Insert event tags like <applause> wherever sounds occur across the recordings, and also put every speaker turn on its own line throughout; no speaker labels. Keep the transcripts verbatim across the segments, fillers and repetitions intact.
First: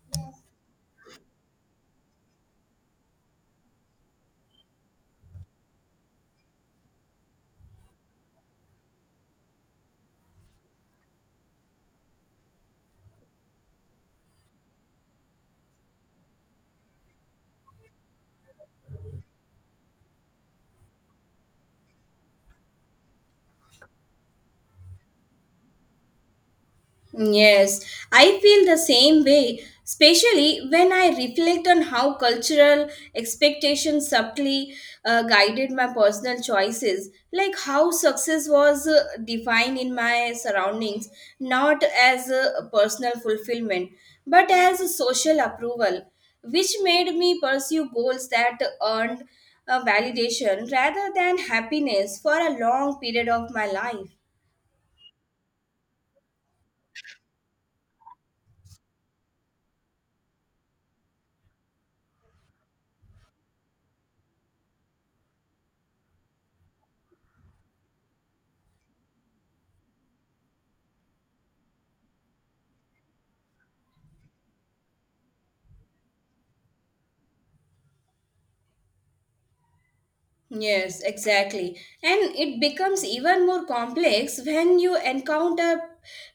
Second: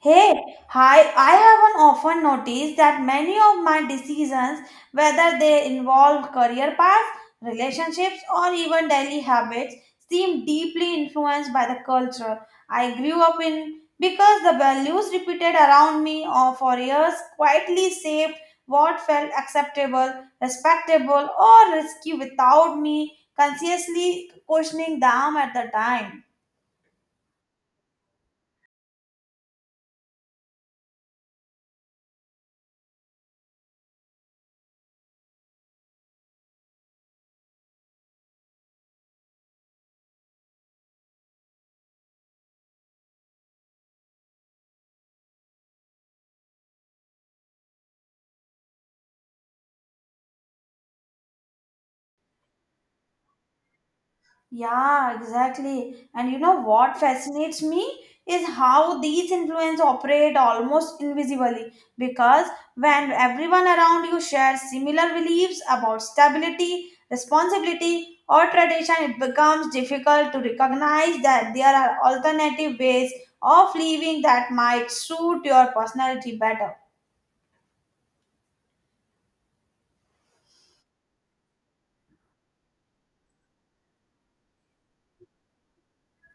Hey, hi, I have an often noticed that many of my decisions, whether they involve career paths, relationships, or even daily habits, seem deeply influenced by the culture I grew up in because the values repeated around me or for years quietly shaped what felt acceptable, respectable, or risky without me consciously questioning them at the time.
Yes, I feel the same way, especially when I reflect on how cultural expectations subtly uh, guided my personal choices, like how success was uh, defined in my surroundings, not as a personal fulfillment, but as a social approval, which made me pursue goals that earned uh, validation rather than happiness for a long period of my life.
Yeah, exactly. And you know what fascinates me is how these influences operate almost invisibly because when everyone around you shares similar beliefs about stability, responsibility, or tradition, it becomes difficult to recognize that there are alternative ways of living that might suit your personality better.
Yes, exactly. And it becomes even more complex when you encounter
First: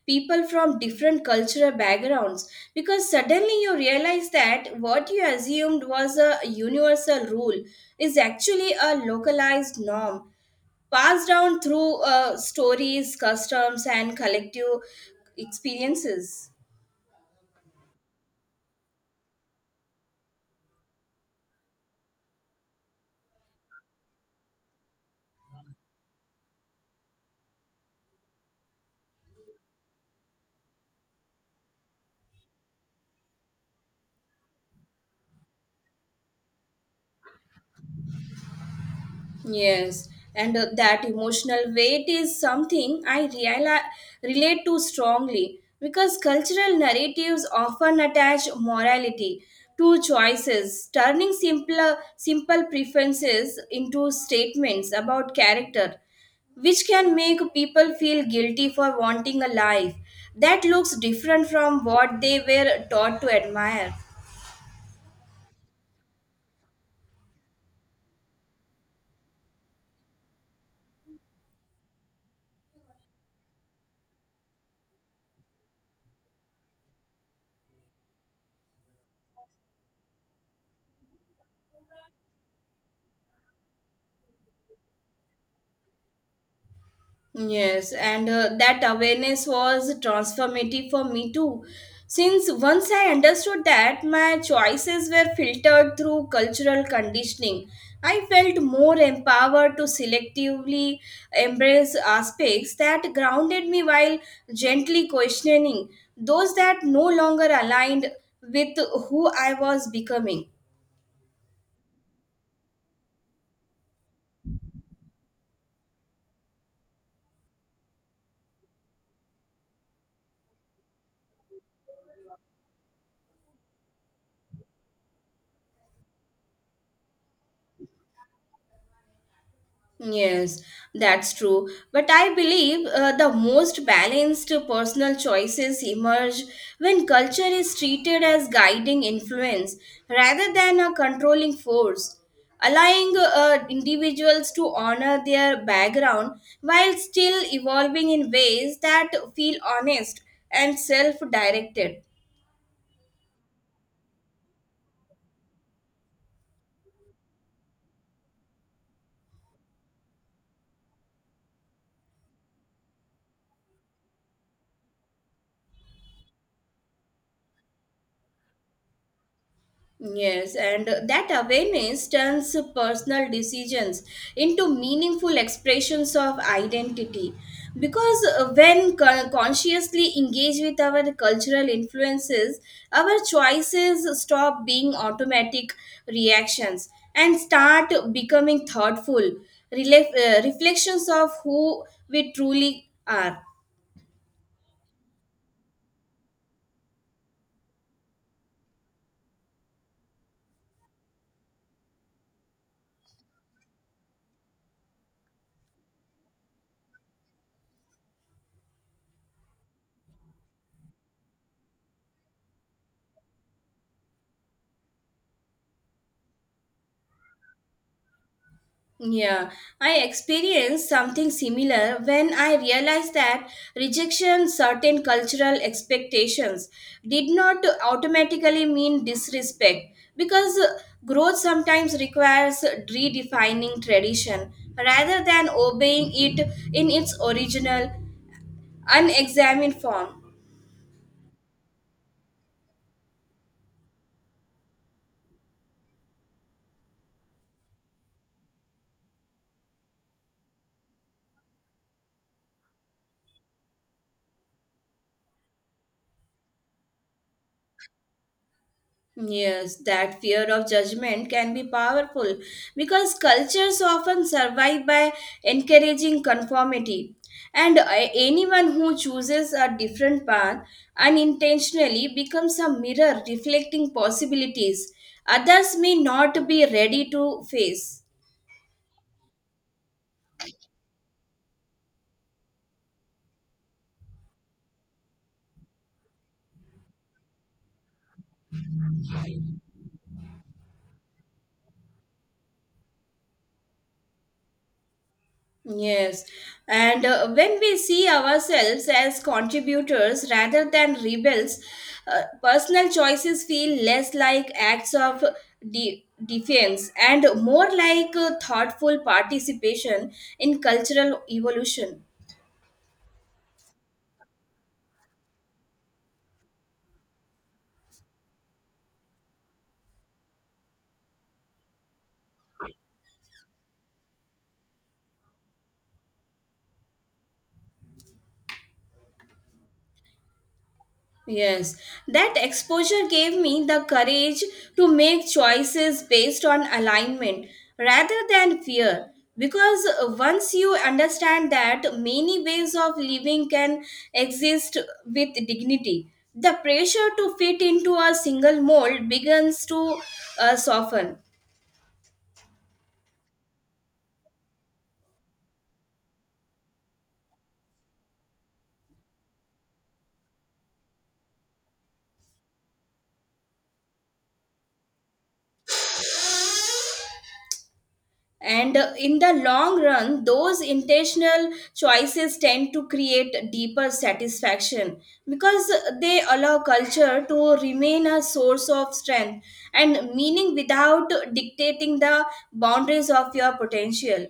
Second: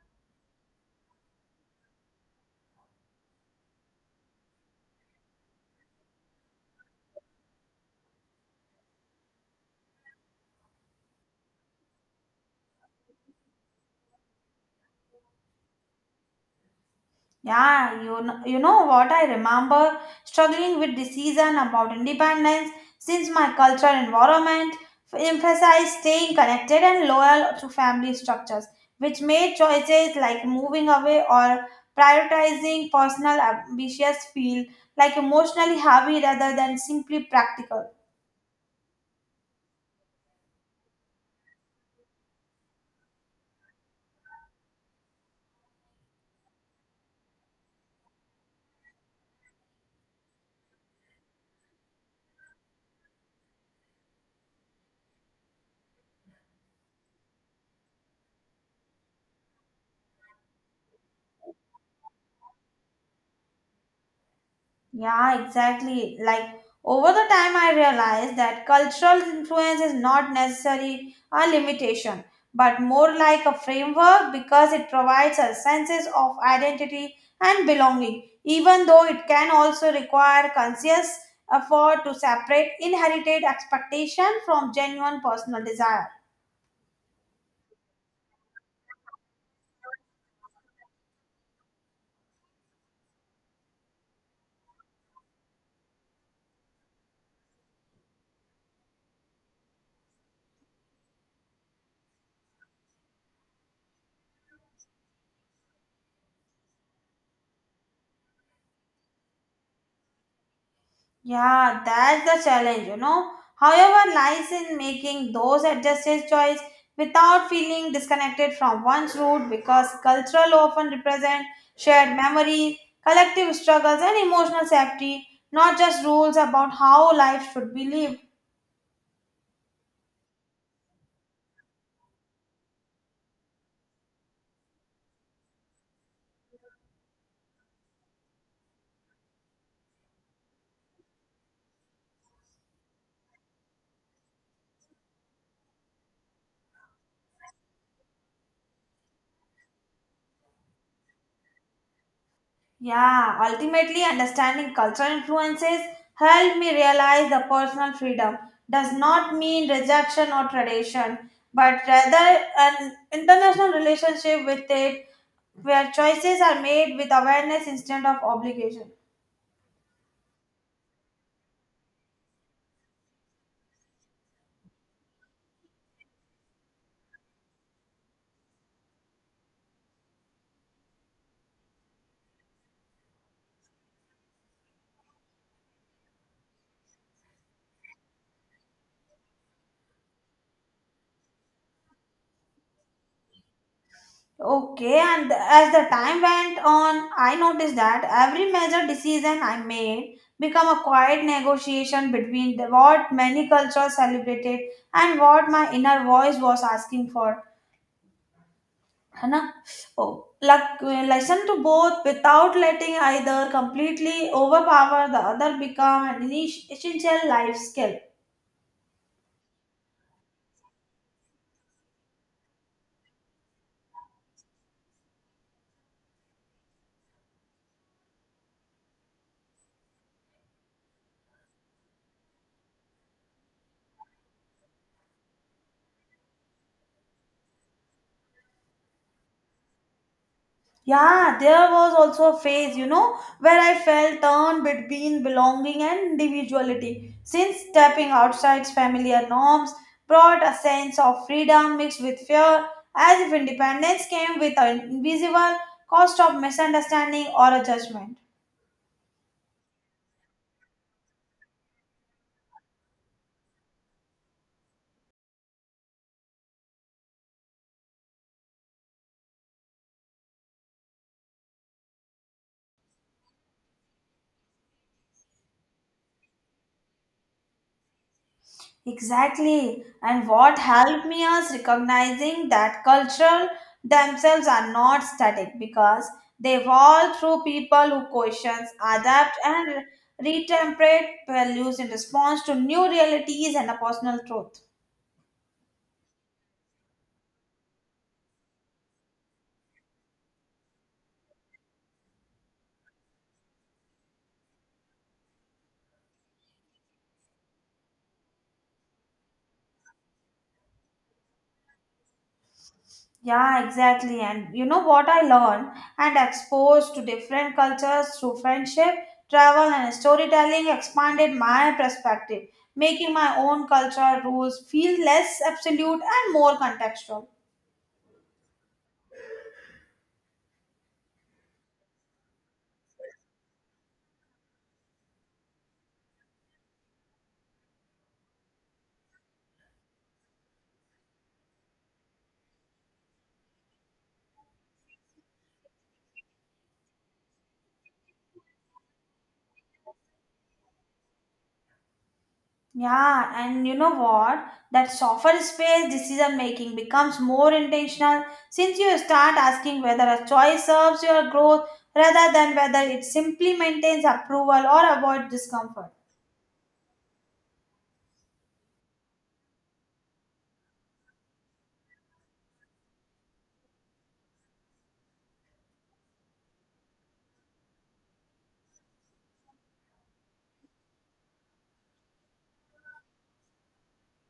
people from different cultural backgrounds because suddenly you realize that what you assumed was a universal rule is actually a localized norm passed down through uh, stories, customs, and collective experiences.
Yeah, you know, you know what I remember struggling with decision about independence since my cultural environment emphasized staying connected and loyal to family structures, which made choices like moving away or prioritizing personal ambitions feel like emotionally heavy rather than simply practical.
Yes, and uh, that emotional weight is something I reali- relate to strongly because cultural narratives often attach morality to choices, turning simpler, simple preferences into statements about character, which can make people feel guilty for wanting a life that looks different from what they were taught to admire.
Yeah, exactly. Like over the time, I realized that cultural influence is not necessarily a limitation, but more like a framework because it provides us senses of identity and belonging, even though it can also require conscious effort to separate inherited expectation from genuine personal desire.
Yes, and uh, that awareness was transformative for me too. Since once I understood that my choices were filtered through cultural conditioning, I felt more empowered to selectively embrace aspects that grounded me while gently questioning those that no longer aligned with who I was becoming.
Yeah, that's the challenge, you know. However, lies in making those adjusted choice without feeling disconnected from one's root because cultural often represent shared memory, collective struggles, and emotional safety, not just rules about how life should be lived.
Yes, that's true. But I believe uh, the most balanced personal choices emerge when culture is treated as guiding influence rather than a controlling force, allowing uh, individuals to honor their background while still evolving in ways that feel honest and self directed.
Yeah, ultimately, understanding cultural influences helped me realize the personal freedom does not mean rejection or tradition, but rather an international relationship with it where choices are made with awareness instead of obligation.
Yes, and that awareness turns personal decisions into meaningful expressions of identity. Because uh, when con- consciously engaged with our cultural influences, our choices stop being automatic reactions and start becoming thoughtful rela- uh, reflections of who we truly are.
Okay, and as the time went on, I noticed that every major decision I made became a quiet negotiation between the, what many cultures celebrated and what my inner voice was asking for. है ना? Oh, like, listen to both without letting either completely overpower the other become an essential life skill.
Yeah, I experienced something similar when I realized that rejection certain cultural expectations did not automatically mean disrespect because growth sometimes requires redefining tradition rather than obeying it in its original unexamined form.
Yeah, there was also a phase, you know, where I felt torn between belonging and individuality. Since stepping outside familiar norms brought a sense of freedom mixed with fear, as if independence came with an invisible cost of misunderstanding or a judgment.
Yes, that fear of judgment can be powerful because cultures often survive by encouraging conformity. And uh, anyone who chooses a different path unintentionally becomes a mirror reflecting possibilities others may not be ready to face.
Exactly. And what helped me is recognizing that cultural themselves are not static because they evolve through people who questions, adapt, and retemperate values in response to new realities and a personal truth.
Yes, and uh, when we see ourselves as contributors rather than rebels, uh, personal choices feel less like acts of de- defiance and more like uh, thoughtful participation in cultural evolution.
Yeah, exactly. And you know what I learned and exposed to different cultures through friendship, travel, and storytelling expanded my perspective, making my own cultural rules feel less absolute and more contextual.
Yes, that exposure gave me the courage to make choices based on alignment rather than fear. Because uh, once you understand that many ways of living can exist with dignity, the pressure to fit into a single mold begins to uh, soften.
Yeah, and you know what? That softer space decision making becomes more intentional since you start asking whether a choice serves your growth rather than whether it simply maintains approval or avoids discomfort.
And uh, in the long run, those intentional choices tend to create deeper satisfaction because they allow culture to remain a source of strength and meaning without dictating the boundaries of your potential.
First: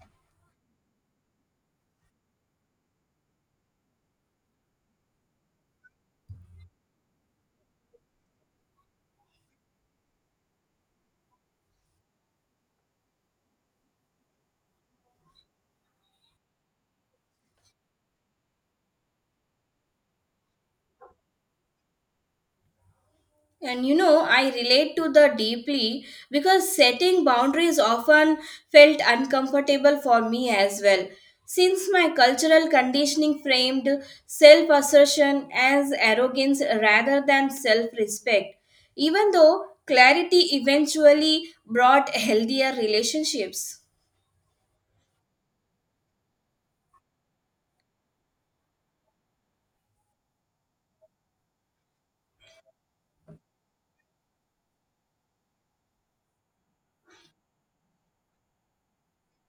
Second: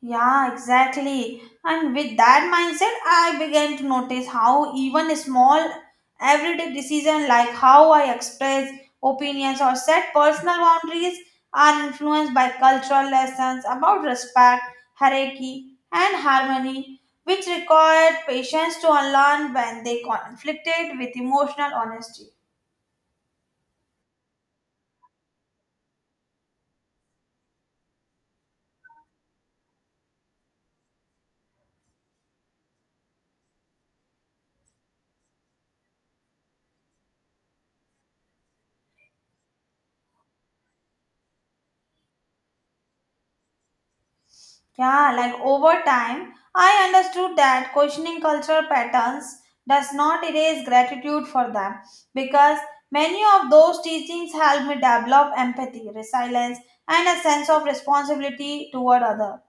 Yeah, exactly. And with that mindset, I began to notice how even a small everyday decision like how I express opinions or set personal boundaries are influenced by cultural lessons about respect, hierarchy, and harmony, which required patience to unlearn when they conflicted with emotional honesty.
And you know, I relate to the deeply because setting boundaries often felt uncomfortable for me as well. Since my cultural conditioning framed self assertion as arrogance rather than self respect, even though clarity eventually brought healthier relationships.
Yeah, like over time, I understood that questioning cultural patterns does not erase gratitude for them because many of those teachings helped me develop empathy, resilience, and a sense of responsibility toward others.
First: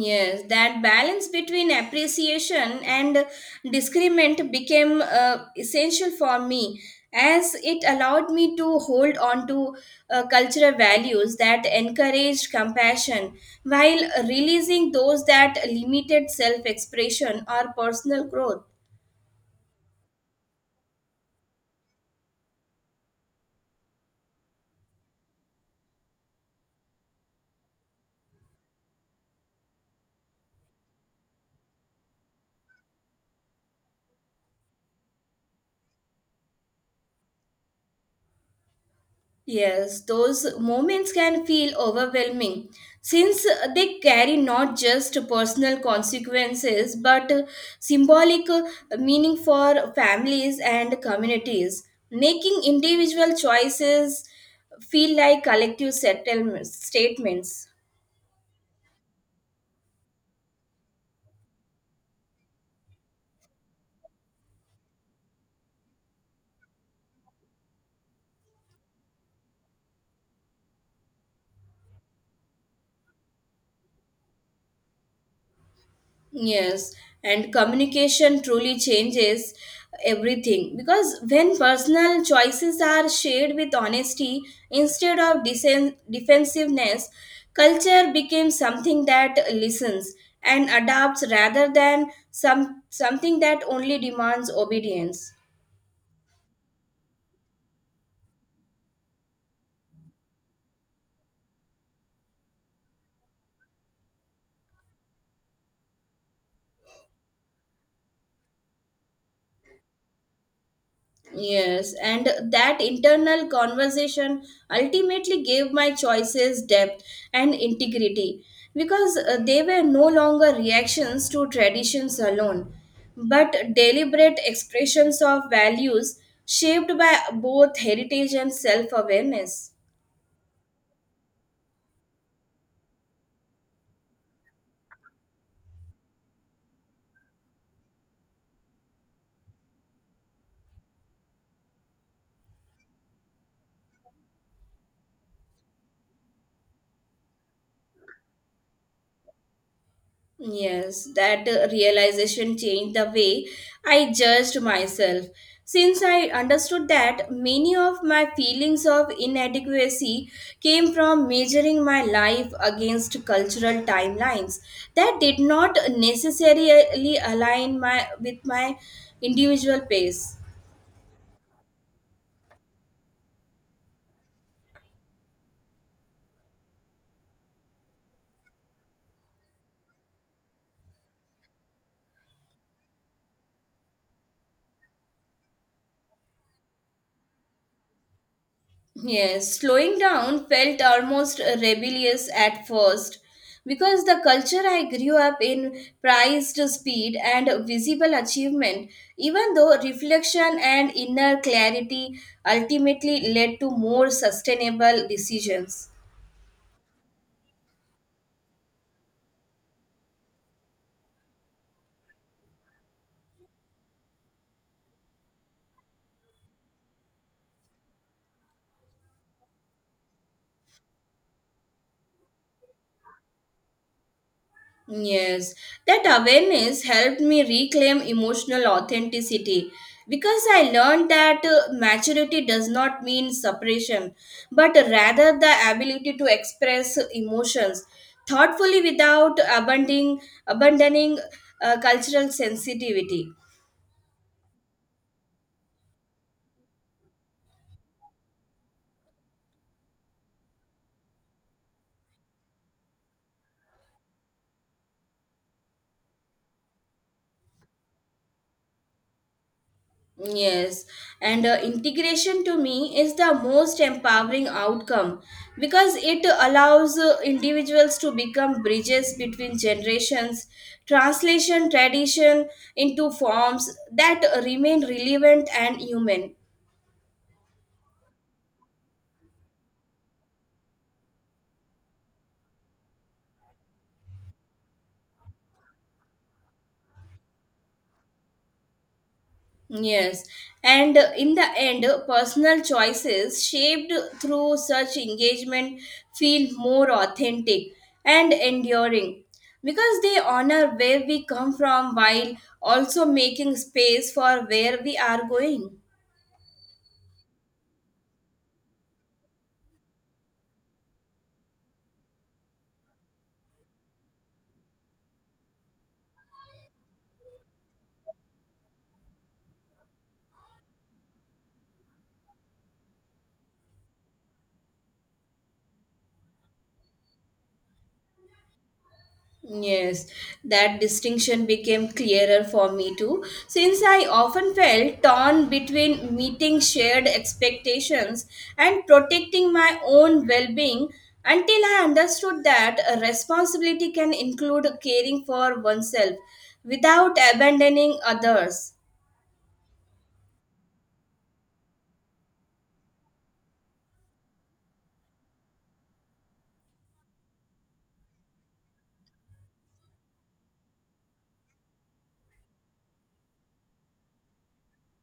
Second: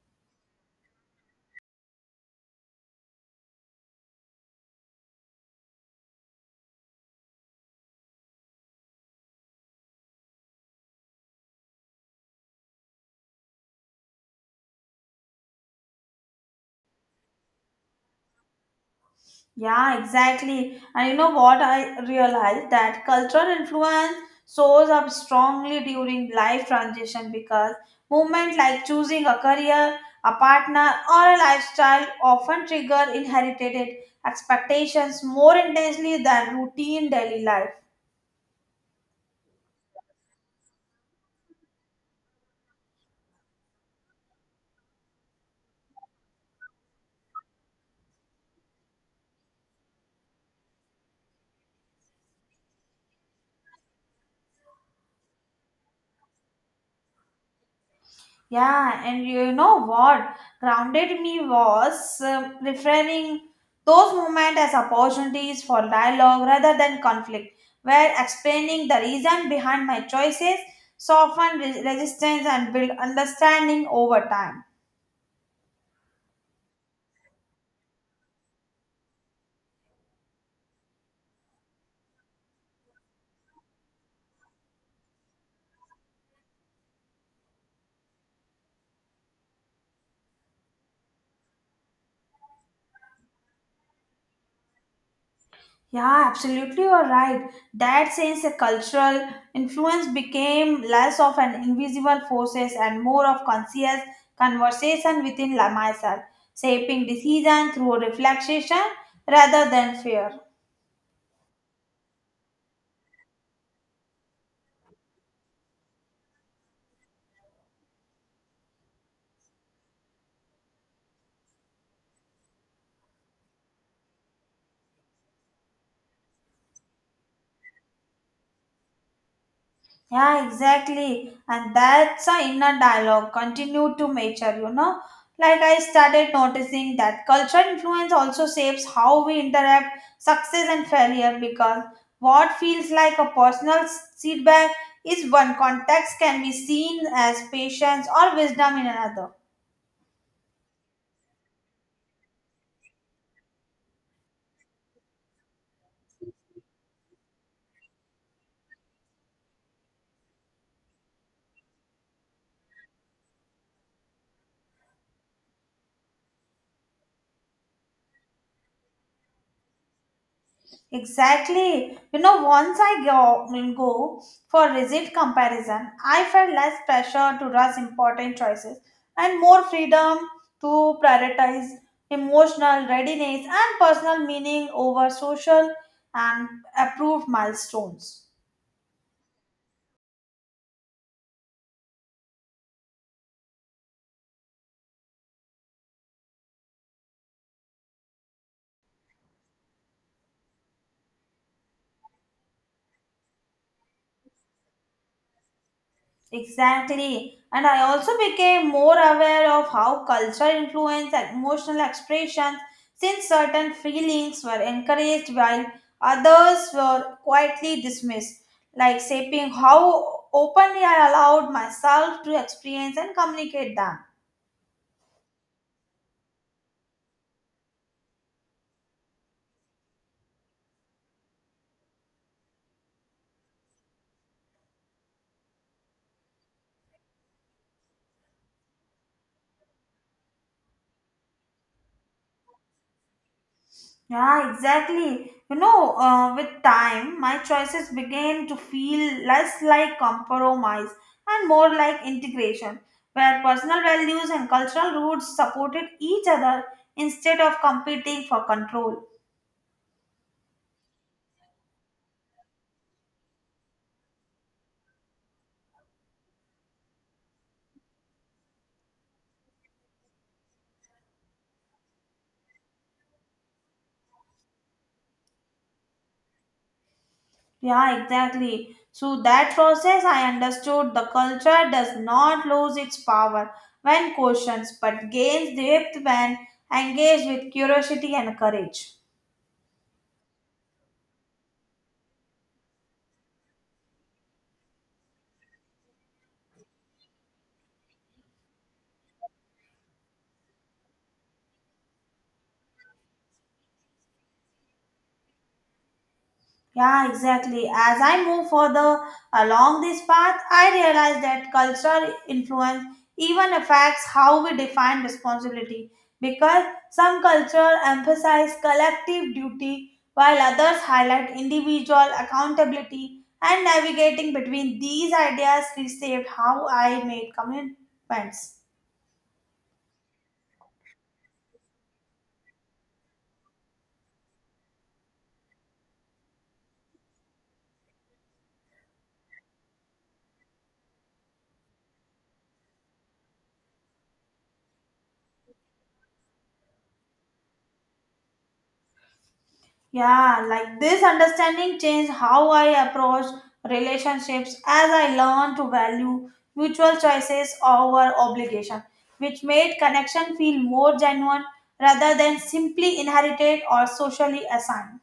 Yes, that balance between appreciation and discernment became uh, essential for me as it allowed me to hold on to uh, cultural values that encouraged compassion while releasing those that limited self expression or personal growth.
Yeah, exactly. And you know what I realized that cultural influence shows up strongly during life transition because movement like choosing a career, a partner, or a lifestyle often trigger inherited expectations more intensely than routine daily life.
Yes, those moments can feel overwhelming since they carry not just personal consequences but symbolic meaning for families and communities, making individual choices feel like collective settlements, statements.
Yeah, and you know what grounded me was um, reframing those moments as opportunities for dialogue rather than conflict, where explaining the reason behind my choices soften re- resistance and build understanding over time.
Yes, and communication truly changes everything because when personal choices are shared with honesty instead of disen- defensiveness, culture becomes something that listens and adapts rather than some something that only demands obedience.
Yeah, absolutely, you're right. That sense a cultural influence became less of an invisible forces and more of conscious conversation within la- myself, shaping decision through reflection rather than fear.
Yes, and that internal conversation ultimately gave my choices depth and integrity because uh, they were no longer reactions to traditions alone, but deliberate expressions of values shaped by both heritage and self awareness.
Yeah, exactly. And that's a inner dialogue continue to mature, you know. Like I started noticing that cultural influence also shapes how we interact success and failure because what feels like a personal s- feedback is one context can be seen as patience or wisdom in another.
Yes, that uh, realization changed the way I judged myself. Since I understood that many of my feelings of inadequacy came from measuring my life against cultural timelines that did not necessarily align my, with my individual pace.
Exactly. You know, once I go, go for rigid comparison, I felt less pressure to rush important choices and more freedom to prioritize emotional readiness and personal meaning over social and approved milestones.
Yes, slowing down felt almost rebellious at first because the culture I grew up in prized speed and visible achievement, even though reflection and inner clarity ultimately led to more sustainable decisions.
Exactly. And I also became more aware of how culture influence and emotional expressions since certain feelings were encouraged while others were quietly dismissed, like shaping how openly I allowed myself to experience and communicate them.
Yes, that awareness helped me reclaim emotional authenticity because I learned that uh, maturity does not mean separation, but rather the ability to express emotions thoughtfully without abandoning, abandoning uh, cultural sensitivity.
Yeah, exactly. You know, uh, with time, my choices began to feel less like compromise and more like integration, where personal values and cultural roots supported each other instead of competing for control.
Yes, and uh, integration to me is the most empowering outcome because it allows uh, individuals to become bridges between generations, translation tradition into forms that remain relevant and human.
Yeah, exactly. Through that process, I understood the culture does not lose its power when questioned, but gains depth when engaged with curiosity and courage.
Yes, and uh, in the end, uh, personal choices shaped through such engagement feel more authentic and enduring because they honor where we come from while also making space for where we are going.
Yeah, exactly. As I move further along this path, I realize that cultural influence even affects how we define responsibility because some cultures emphasize collective duty while others highlight individual accountability and navigating between these ideas reshaped how I made commitments.
Yes, that distinction became clearer for me too, since I often felt torn between meeting shared expectations and protecting my own well being until I understood that a responsibility can include caring for oneself without abandoning others.
Yeah, like this understanding changed how I approach relationships as I learned to value mutual choices over obligation, which made connection feel more genuine rather than simply inherited or socially assigned.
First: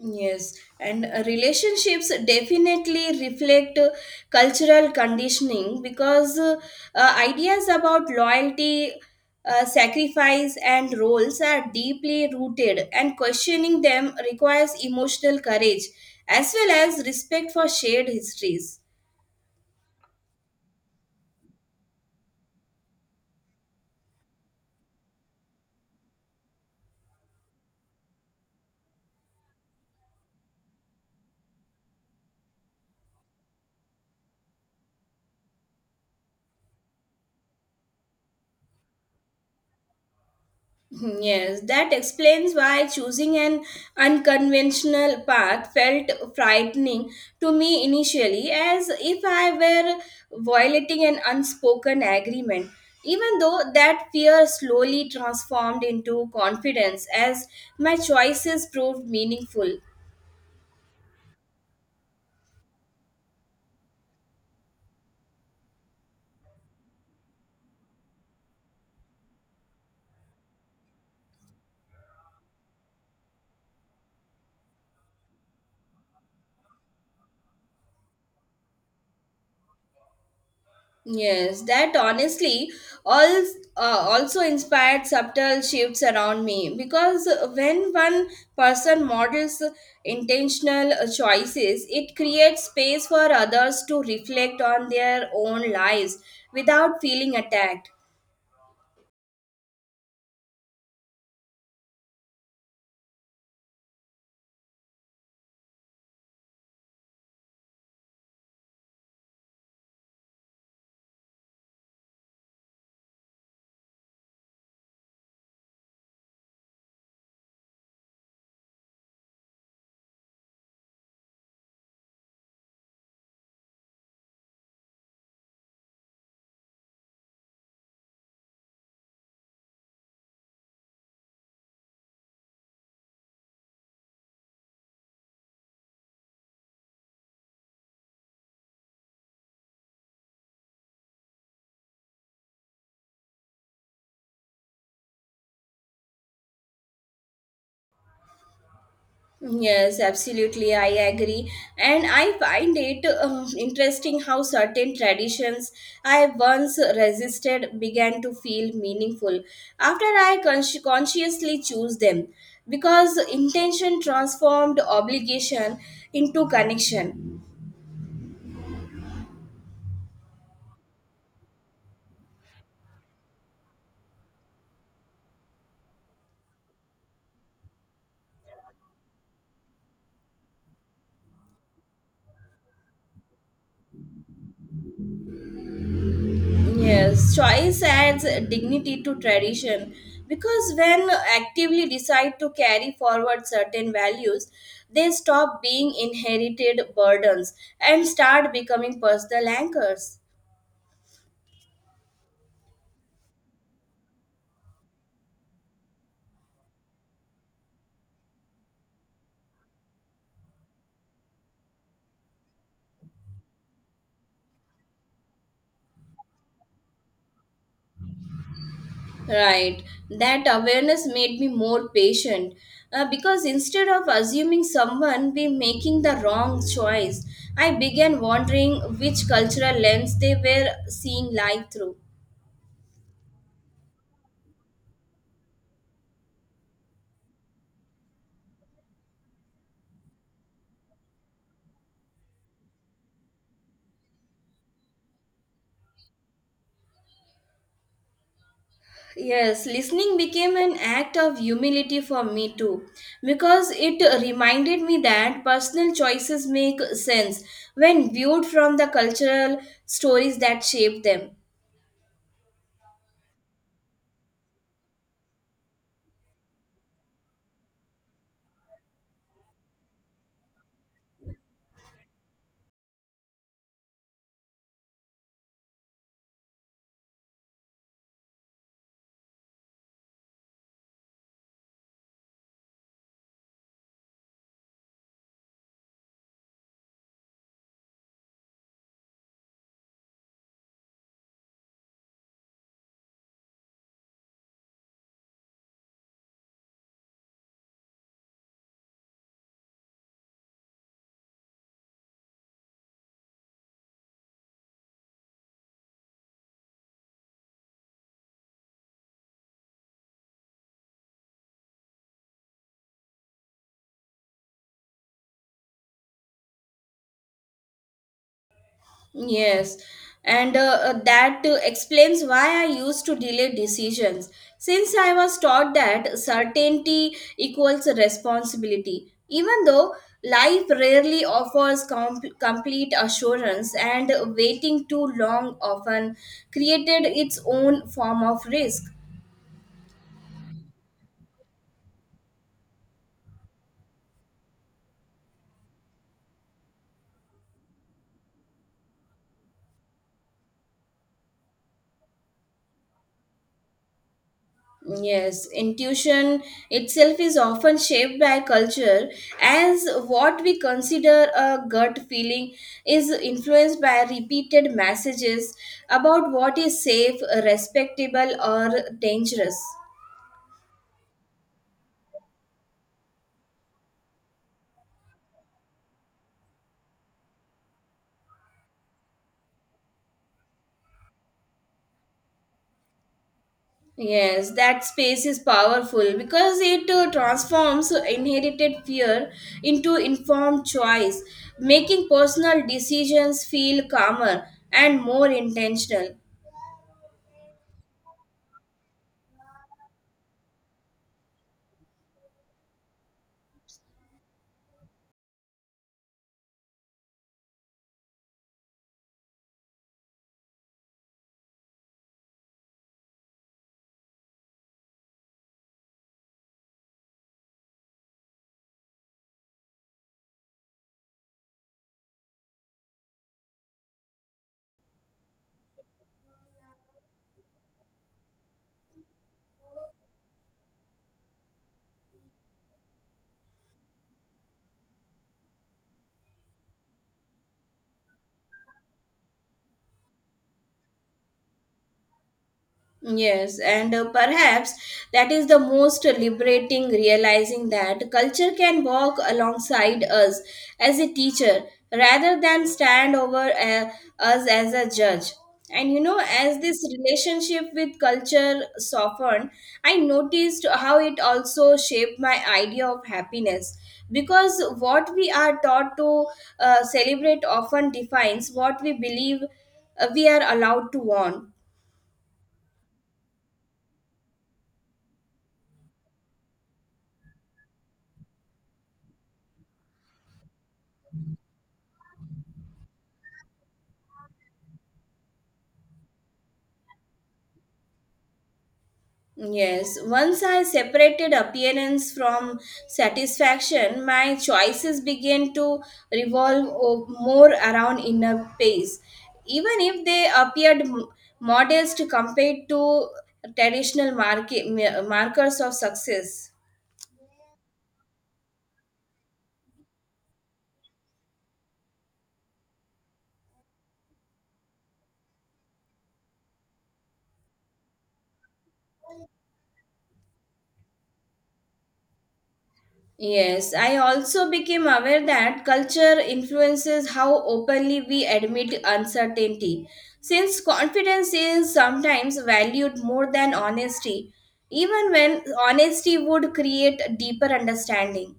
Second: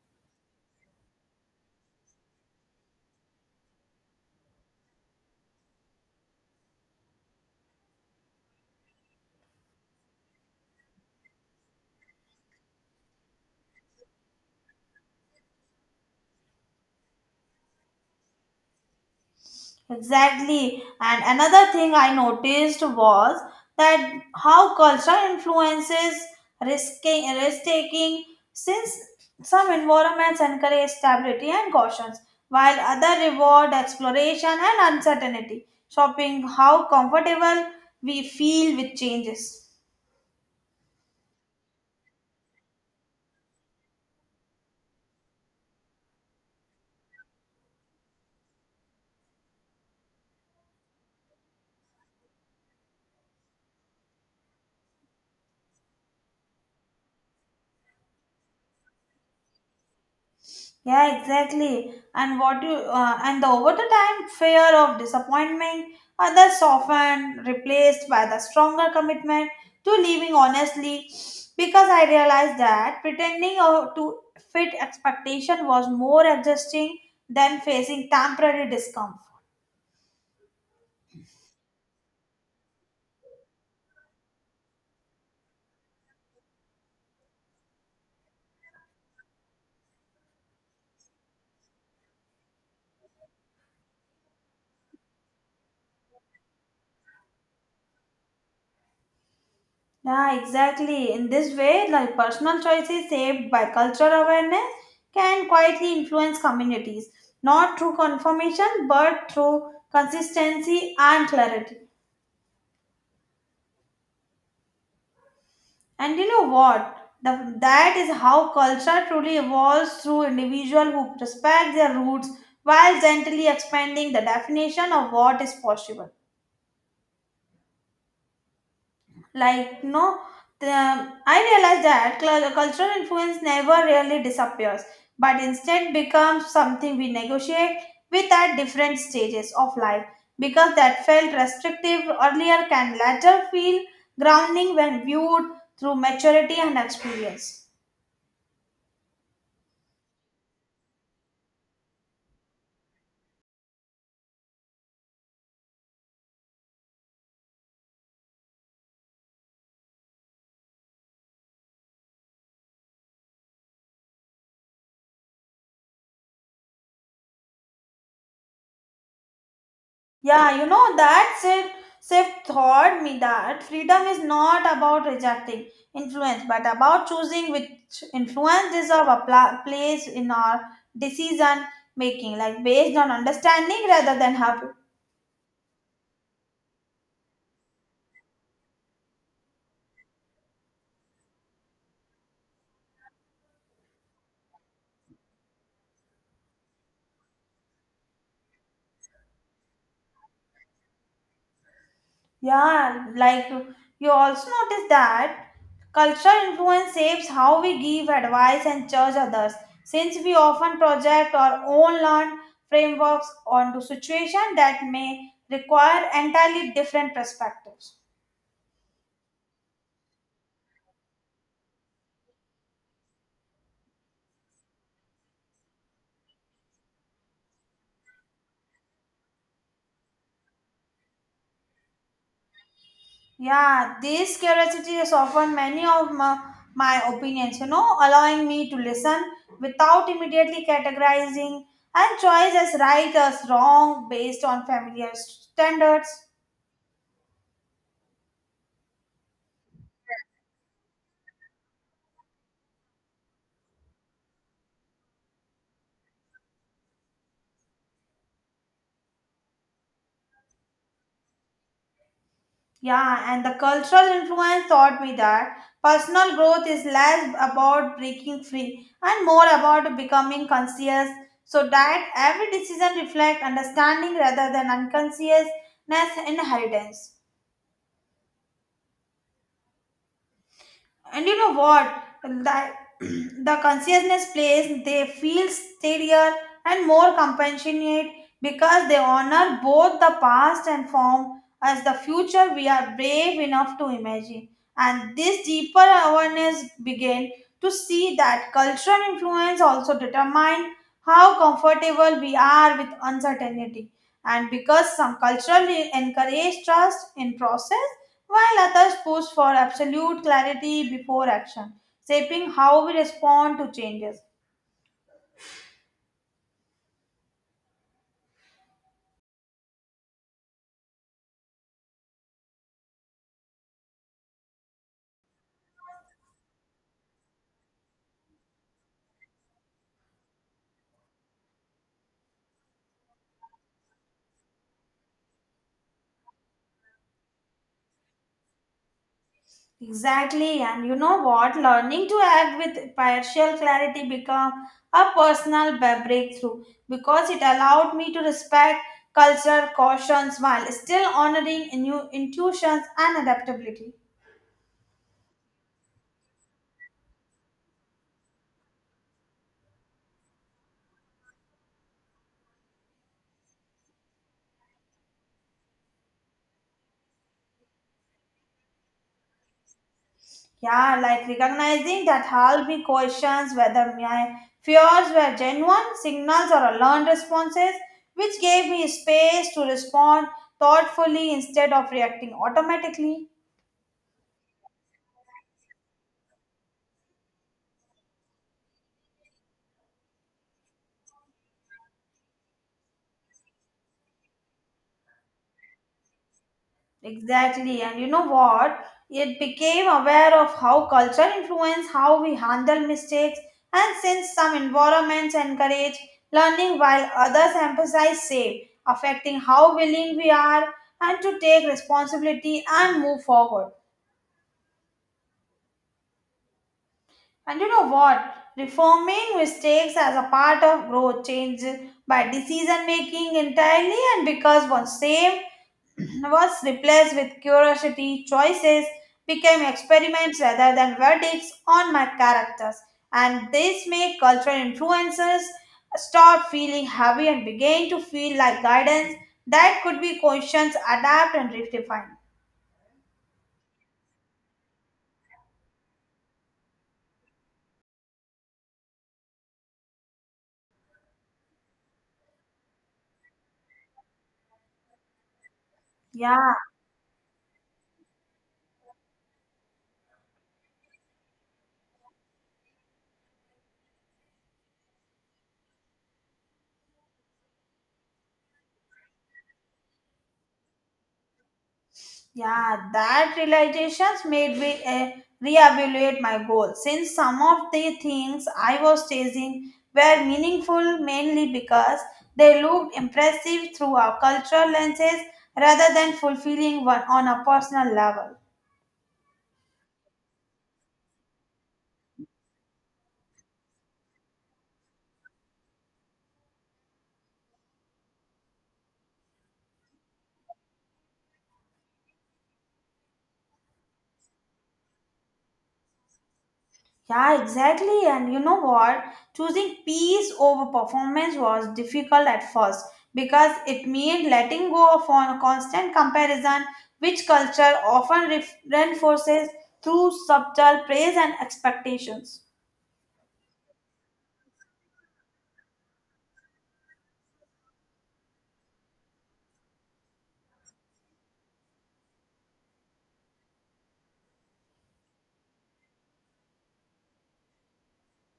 Yes, and uh, relationships definitely reflect uh, cultural conditioning because uh, uh, ideas about loyalty, uh, sacrifice, and roles are deeply rooted, and questioning them requires emotional courage as well as respect for shared histories.
Exactly. And another thing I noticed was that how culture influences risking risk taking since some environments encourage stability and caution, while other reward exploration and uncertainty, showing how comfortable we feel with changes.
Yes, that explains why choosing an unconventional path felt frightening to me initially, as if I were violating an unspoken agreement. Even though that fear slowly transformed into confidence as my choices proved meaningful.
Yeah, exactly. And what you uh, and the over the time fear of disappointment, others often replaced by the stronger commitment to living honestly. Because I realized that pretending uh, to fit expectation was more exhausting than facing temporary discomfort.
Yes, that honestly all, uh, also inspired subtle shifts around me because when one person models intentional uh, choices, it creates space for others to reflect on their own lives without feeling attacked.
Yeah, exactly. In this way, like personal choices shaped by cultural awareness can quietly influence communities, not through confirmation but through consistency and clarity. And you know what? The, that is how culture truly evolves through individuals who respect their roots while gently expanding the definition of what is possible. Like no the, I realized that cul- cultural influence never really disappears but instead becomes something we negotiate with at different stages of life because that felt restrictive earlier can later feel grounding when viewed through maturity and experience.
Yes, absolutely. I agree. And I find it um, interesting how certain traditions I once resisted began to feel meaningful after I consci consciously choose them because intention transformed obligation into connection.
Yeah, you know that said Sif taught me that freedom is not about rejecting influence, but about choosing which influence deserve a pla- place in our decision making, like based on understanding rather than habit.
Yes, choice adds dignity to tradition because when actively decide to carry forward certain values, they stop being inherited burdens and start becoming personal anchors.
Yeah, like you also notice that cultural influence shapes how we give advice and judge others. Since we often project our own learned frameworks onto situations that may require entirely different perspectives.
Right, that awareness made me more patient uh, because instead of assuming someone be making the wrong choice, I began wondering which cultural lens they were seeing life through.
Yeah, this curiosity has often many of my, my opinions, you know, allowing me to listen without immediately categorizing and choice as right as wrong based on familiar standards.
Yes, listening became an act of humility for me too, because it reminded me that personal choices make sense when viewed from the cultural stories that shape them.
Yeah, and the cultural influence taught me that personal growth is less about breaking free and more about becoming conscious so that every decision reflects understanding rather than unconsciousness inheritance. And you know what? The, <clears throat> the consciousness plays, they feel steadier and more compassionate because they honor both the past and form as the future we are brave enough to imagine. And this deeper awareness began to see that cultural influence also determine how comfortable we are with uncertainty. And because some culturally encourage trust in process, while others push for absolute clarity before action, shaping how we respond to changes.
Yes, and uh, uh, that uh, explains why I used to delay decisions. Since I was taught that certainty equals responsibility, even though life rarely offers com- complete assurance, and waiting too long often created its own form of risk.
Exactly, and you know what? Learning to act with partial clarity become a personal ba- breakthrough because it allowed me to respect cultural cautions while still honoring new intuitions and adaptability.
Yes, intuition itself is often shaped by culture, as what we consider a gut feeling is influenced by repeated messages about what is safe, respectable, or dangerous.
Yeah, like recognizing that I'll questions whether my fears were genuine signals or a learned responses, which gave me space to respond thoughtfully instead of reacting automatically.
Yes, that space is powerful because it uh, transforms inherited fear into informed choice, making personal decisions feel calmer and more intentional.
Exactly. And you know what? It became aware of how culture influence how we handle mistakes and since some environments encourage learning while others emphasize safe, affecting how willing we are and to take responsibility and move forward. And you know what? Reforming mistakes as a part of growth changes by decision making entirely and because one same <clears throat> was replaced with curiosity. Choices became experiments rather than verdicts on my characters, and this made cultural influences start feeling heavy and began to feel like guidance that could be questioned, adapt, and redefined.
Yes, and uh, perhaps that is the most liberating realizing that culture can walk alongside us as a teacher rather than stand over uh, us as a judge. And you know,
Yeah.
as this relationship with culture softened, I noticed how it also shaped my idea of happiness because what we are taught to uh, celebrate often defines what we believe uh, we are allowed to want.
Yeah, that realizations made me uh, reevaluate my goals since some of the things I was chasing were meaningful mainly because they looked impressive through our cultural lenses rather than fulfilling one on a personal level.
Yes, once I separated appearance from satisfaction, my choices began to revolve o- more around inner peace. Even if they appeared m- modest compared to traditional market, markers of success.
Yeah, exactly. And you know what? Choosing peace over performance was difficult at first because it meant letting go of on constant comparison, which culture often ref- reinforces through subtle praise and expectations.
Yes, I also became aware that culture influences how openly we admit uncertainty. Since confidence is sometimes valued more than honesty, even when honesty would create a deeper understanding.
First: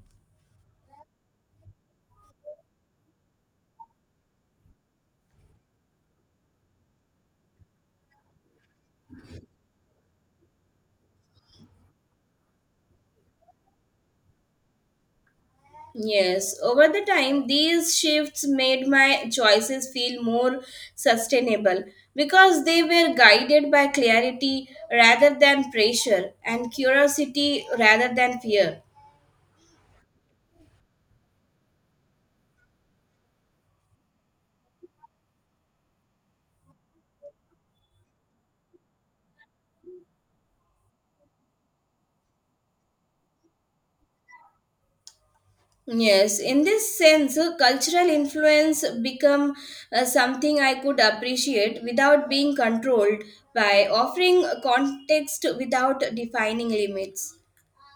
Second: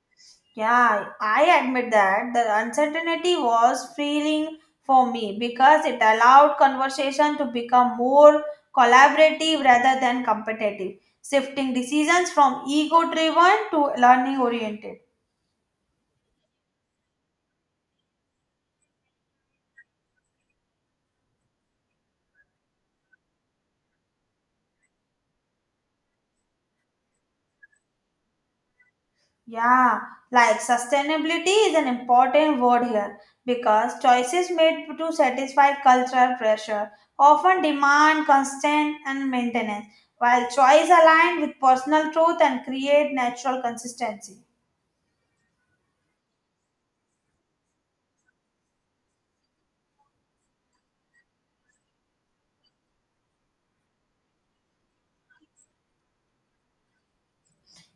Yeah, I admit that the uncertainty was freeing for me because it allowed conversation to become more collaborative rather than competitive, shifting decisions from ego driven to learning oriented.
Yes, over the time, these shifts made my choices feel more sustainable because they were guided by clarity rather than pressure and curiosity rather than fear.
Yeah, like sustainability is an important word here because choices made to satisfy cultural pressure often demand constant and maintenance, while choice aligned with personal truth and create natural consistency.
Yes, in this sense, uh, cultural influence become uh, something I could appreciate without being controlled by offering context without defining limits.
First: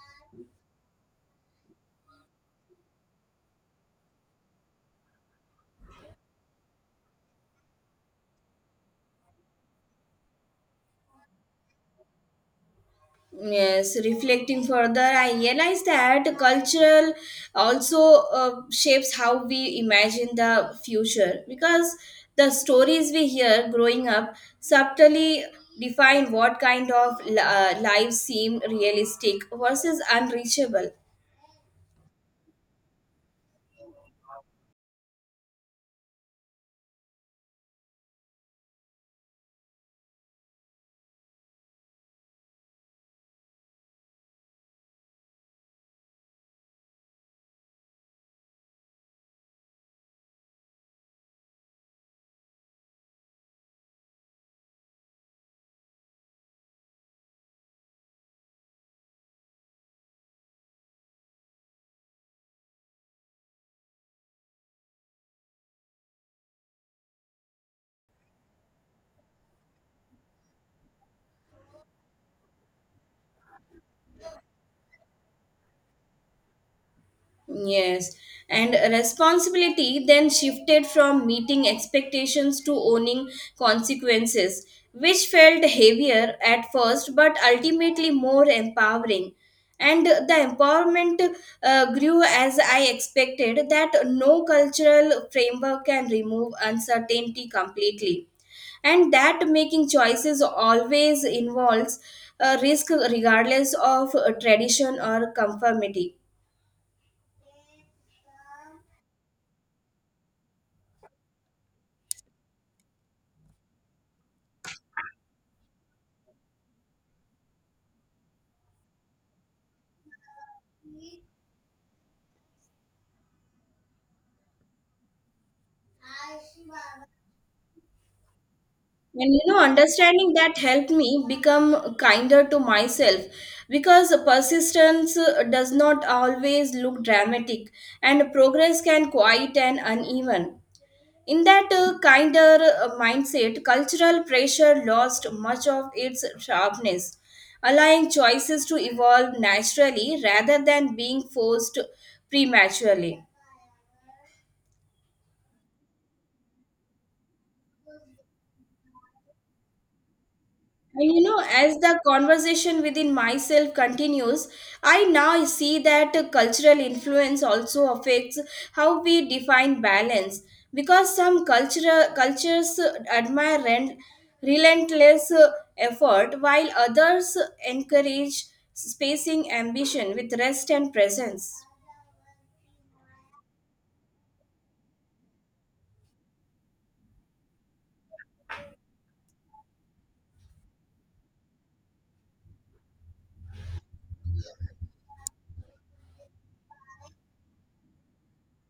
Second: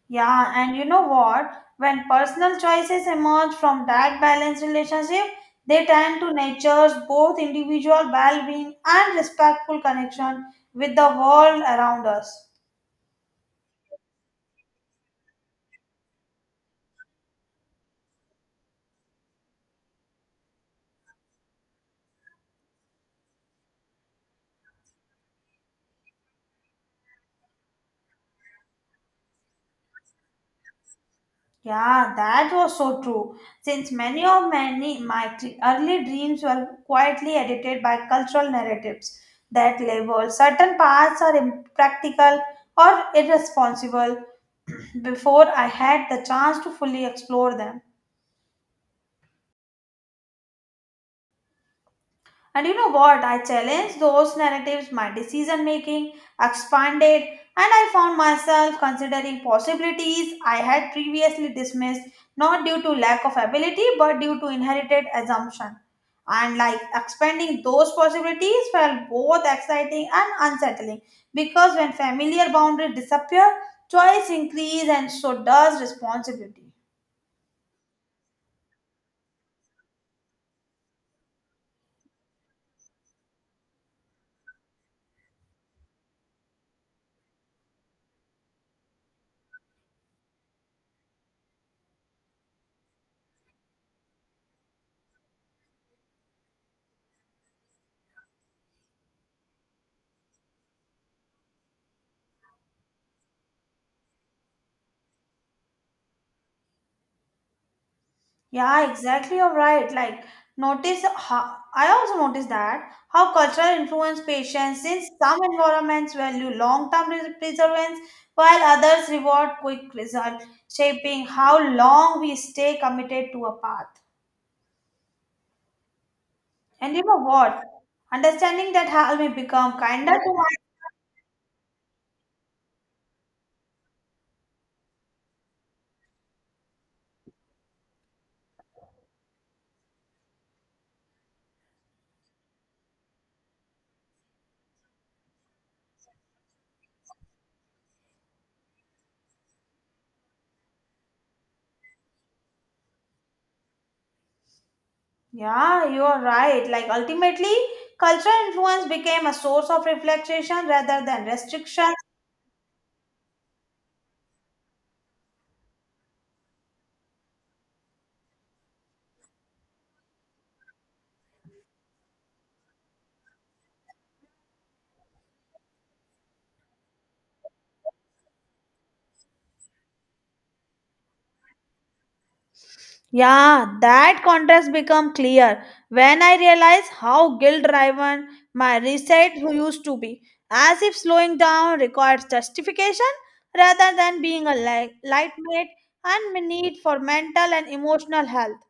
Yeah, and you know what? When personal choices emerge from that balanced relationship, they tend to nurture both individual well-being and respectful connection with the world around us.
Yes, reflecting further, I realized that cultural also uh, shapes how we imagine the future because the stories we hear growing up subtly define what kind of li- uh, lives seem realistic versus unreachable.
Yeah, that was so true. Since many of many my t- early dreams were quietly edited by cultural narratives that label certain paths are impractical or irresponsible <clears throat> before I had the chance to fully explore them. And you know what? I challenged those narratives, my decision making expanded, and I found myself considering possibilities I had previously dismissed, not due to lack of ability, but due to inherited assumption. And like expanding those possibilities felt both exciting and unsettling because when familiar boundaries disappear, choice increase and so does responsibility.
Yes, and responsibility then shifted from meeting expectations to owning consequences, which felt heavier at first but ultimately more empowering. And the empowerment uh, grew as I expected that no cultural framework can remove uncertainty completely. And that making choices always involves a risk regardless of uh, tradition or conformity.
Yeah, exactly. You're right. Like, notice how I also noticed that how cultural influence patients since some environments value long-term res- perseverance while others reward quick result, shaping how long we stay committed to a path. And you know what? Understanding that helped me
And you know,
become kinder to
understanding
my.
that helped me become kinder to myself because persistence uh, does not always look dramatic and progress can quiet and uneven. In that uh, kinder uh, mindset, cultural pressure lost much of its sharpness, allowing choices to evolve naturally rather than being forced prematurely.
Yeah, you are right. Like ultimately, cultural influence became a source of reflection rather
And you
than
know, as
restriction.
the conversation within myself continues, I now see that uh, cultural influence also affects how we define balance because some cultural cultures uh, admire rent, relentless uh, effort while others encourage spacing ambition with rest and presence.
Yeah, that contrast become clear when I realize how guilt-driven my reset used to be, as if slowing down requires justification rather than being a li- lightweight and my need for mental and emotional health.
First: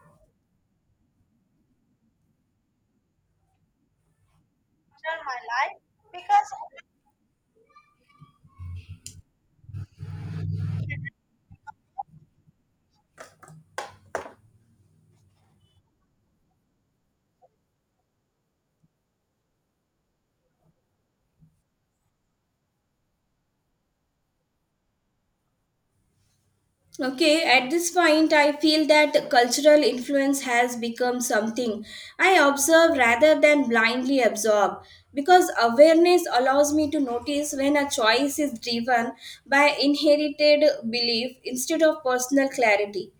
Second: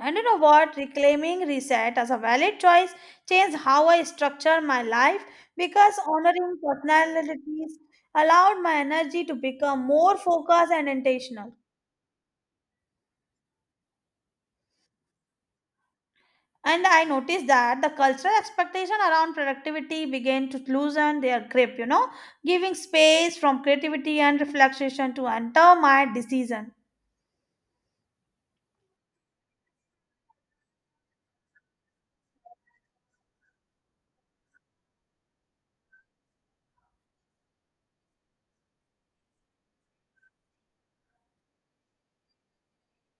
And you know what? Reclaiming reset as a valid choice changed how I structure my life because honoring personalities allowed my energy to become more focused and intentional. And I noticed that the cultural expectation around productivity began to loosen their grip, you know, giving space from creativity and reflection to enter my decision.
Okay, at this point, I feel that cultural influence has become something I observe rather than blindly absorb because awareness allows me to notice when a choice is driven by inherited belief instead of personal clarity.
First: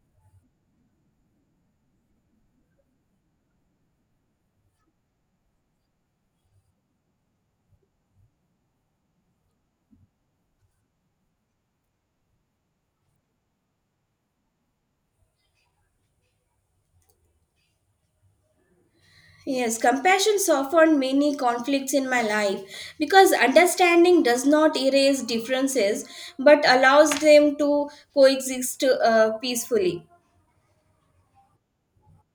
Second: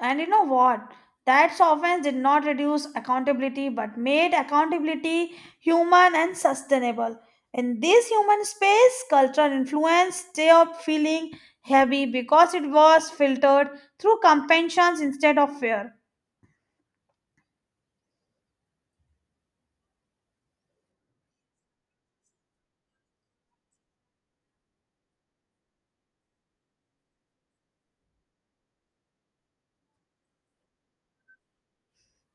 And you know what? That softness did not reduce accountability but made accountability human and sustainable. In this human space, cultural influence stayed feeling heavy because it was filtered through compassion instead of fear.
Yes, compassion softened many conflicts in my life because understanding does not erase differences but allows them to coexist uh, peacefully.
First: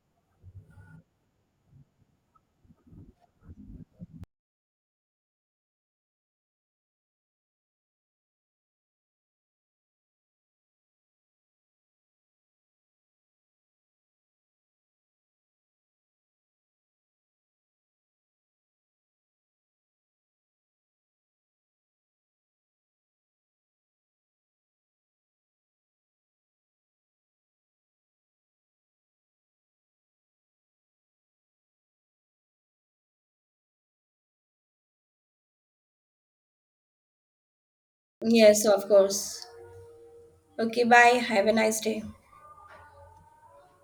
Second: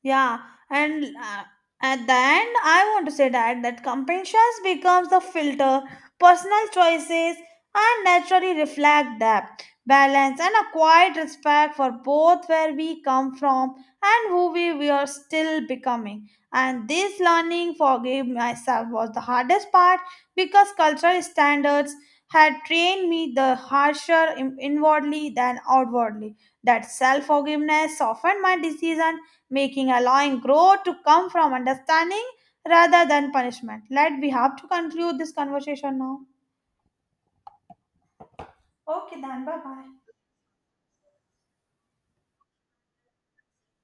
Yeah, and uh, at the end, I want to say that that compassion becomes the filter. Personal choices and naturally reflect that balance and a quiet respect for both where we come from and who we, we are still becoming. And this learning, forgive myself, was the hardest part because cultural standards had trained me the harsher in- inwardly than outwardly. That self forgiveness softened my decision making allowing growth to come from understanding rather than punishment. Let we have to conclude this conversation now.
Yes, of
Okay, then
course.
bye bye.
Okay, bye. Have a nice day.